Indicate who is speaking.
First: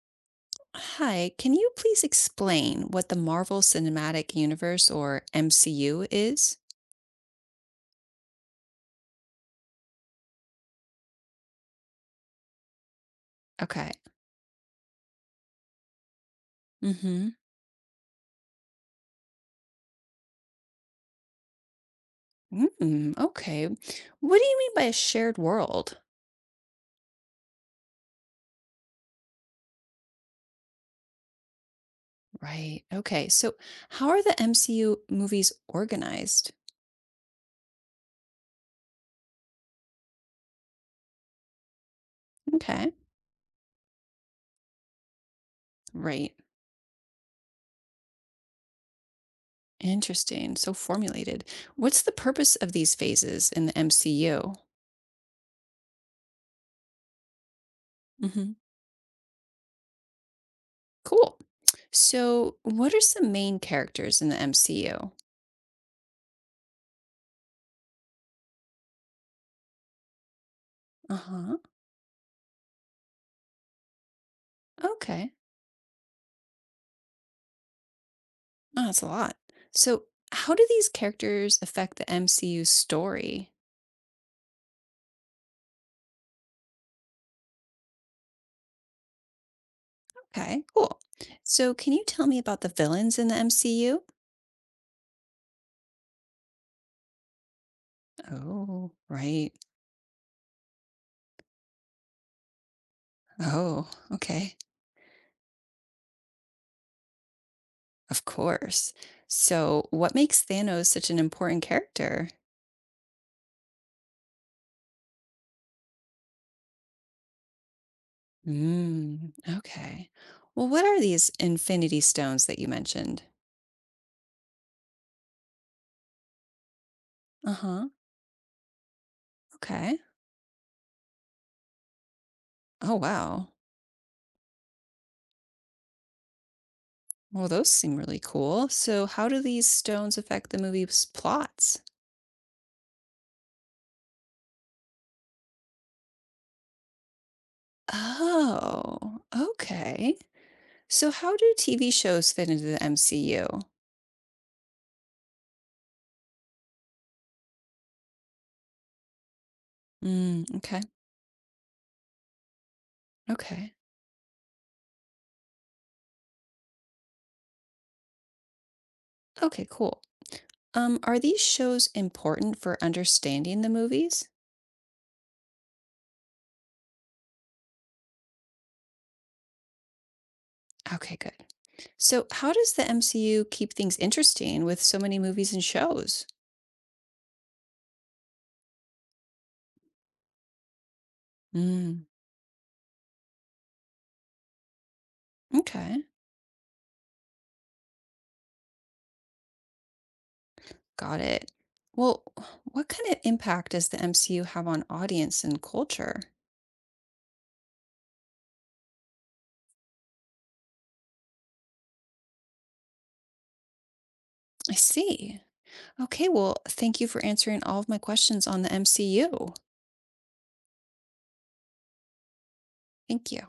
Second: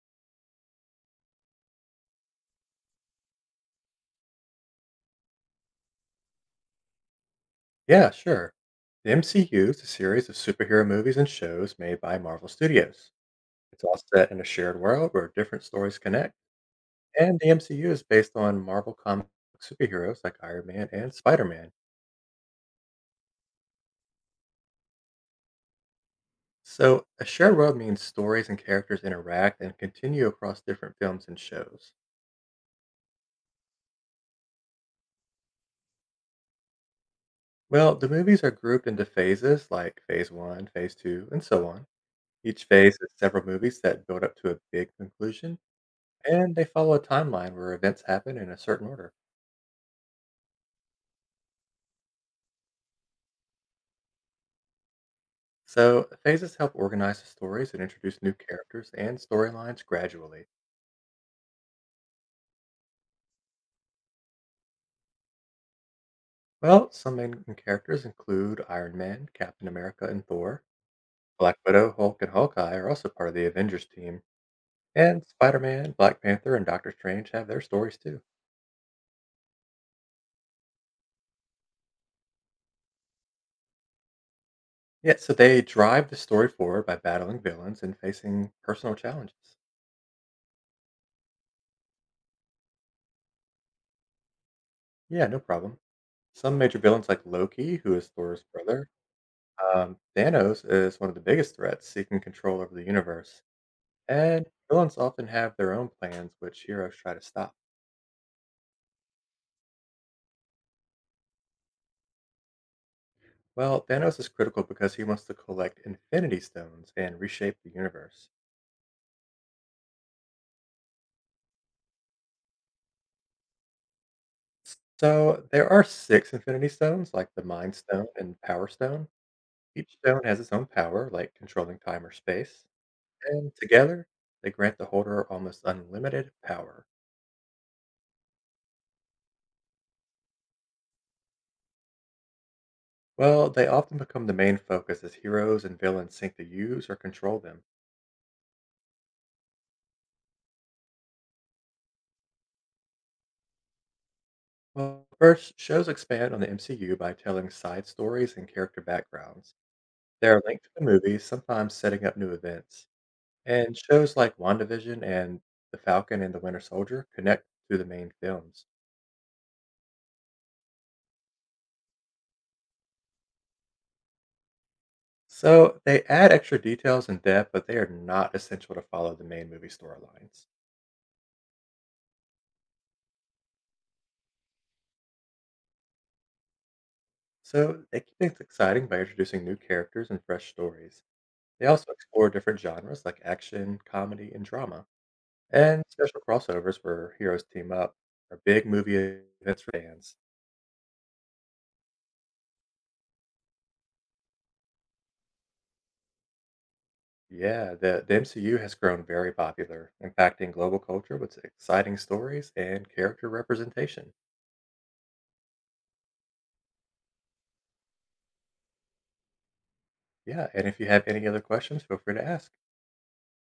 Speaker 1: Hi, can you please explain what the Marvel Cinematic Universe or MCU is?
Speaker 2: Yeah, sure. The MCU is a series of superhero movies and shows made by Marvel Studios. It's
Speaker 1: Okay.
Speaker 2: all set in a shared world where different stories connect,
Speaker 1: Mm-hmm.
Speaker 2: and the MCU is based on Marvel comic superheroes like Iron Man and Spider Man.
Speaker 1: Mm, okay. What do you mean by a shared world?
Speaker 2: So, a shared world means stories and characters interact and continue across different films and shows.
Speaker 1: Right. Okay. So, how are the MCU movies organized?
Speaker 2: Well, the movies are grouped into phases like phase one, phase two, and so on. Each
Speaker 1: Okay.
Speaker 2: phase is several movies that build up to a big conclusion,
Speaker 1: Right.
Speaker 2: and they follow a timeline where events happen in a certain order.
Speaker 1: Interesting. So formulated. What's the purpose of these phases in the MCU?
Speaker 2: So, phases help organize the stories and introduce new
Speaker 1: Mm-hmm.
Speaker 2: characters and storylines gradually.
Speaker 1: Cool. So, what are some main characters in the MCU?
Speaker 2: Well, some main characters include Iron Man, Captain America, and Thor. Black
Speaker 1: Uh-huh.
Speaker 2: Widow, Hulk, and Hawkeye are also part of the Avengers team. And
Speaker 1: Okay.
Speaker 2: Spider Man, Black Panther, and Doctor Strange have their stories too.
Speaker 1: Oh, that's a lot. So, how do these characters affect the MCU's story?
Speaker 2: Yeah, so they drive the story forward by battling villains and facing personal challenges.
Speaker 1: Okay, cool. So, can you tell me about the villains in the MCU?
Speaker 2: Yeah, no problem. Some major villains like Loki, who is Thor's brother,
Speaker 1: Oh, right.
Speaker 2: Thanos is one of the biggest threats seeking control over the universe.
Speaker 1: Oh,
Speaker 2: And
Speaker 1: okay.
Speaker 2: villains often have their own plans, which heroes try to stop.
Speaker 1: Of course. So, what makes Thanos such an important character?
Speaker 2: Well, Thanos is critical because he wants to collect Infinity Stones and reshape the universe.
Speaker 1: Mm, okay. Well, what are these Infinity Stones that you mentioned?
Speaker 2: So there are six Infinity Stones, like the
Speaker 1: Uh
Speaker 2: Mind
Speaker 1: huh.
Speaker 2: Stone and Power Stone. Each
Speaker 1: Okay.
Speaker 2: stone has its own power, like controlling time or space.
Speaker 1: Oh, wow.
Speaker 2: And together, they grant the holder almost unlimited power.
Speaker 1: Well, those seem really cool. So, how do these stones affect the movie's plots?
Speaker 2: Well, they often become the main focus as heroes and villains seek to use or control them.
Speaker 1: Oh, okay. So how do TV shows fit into the MCU?
Speaker 2: Well, first, shows expand on the MCU by telling side stories and character backgrounds. They are
Speaker 1: Mm,
Speaker 2: linked to
Speaker 1: okay.
Speaker 2: the movies, sometimes setting up new events.
Speaker 1: Okay.
Speaker 2: And shows like WandaVision and The Falcon and the Winter Soldier connect to the main films.
Speaker 1: Okay, cool. Are these shows important for understanding the movies?
Speaker 2: So they add extra details and depth, but they are not essential to follow the main movie storylines.
Speaker 1: Okay, good. So how does the MCU keep things interesting with so many movies and shows?
Speaker 2: So they keep things exciting by introducing new characters and fresh stories. They also
Speaker 1: Mm,
Speaker 2: explore different genres like action, comedy, and drama. And
Speaker 1: okay.
Speaker 2: special crossovers where heroes team up are big movie events for fans.
Speaker 1: Got it. Well, what kind of impact does the MCU have on audience and culture?
Speaker 2: Yeah, the MCU has grown very popular, impacting global culture with exciting stories and character representation.
Speaker 1: I see. Okay, well, thank you for answering all of my questions on the MCU.
Speaker 2: Yeah, and if you have any other questions, feel free to ask.
Speaker 1: Thank you.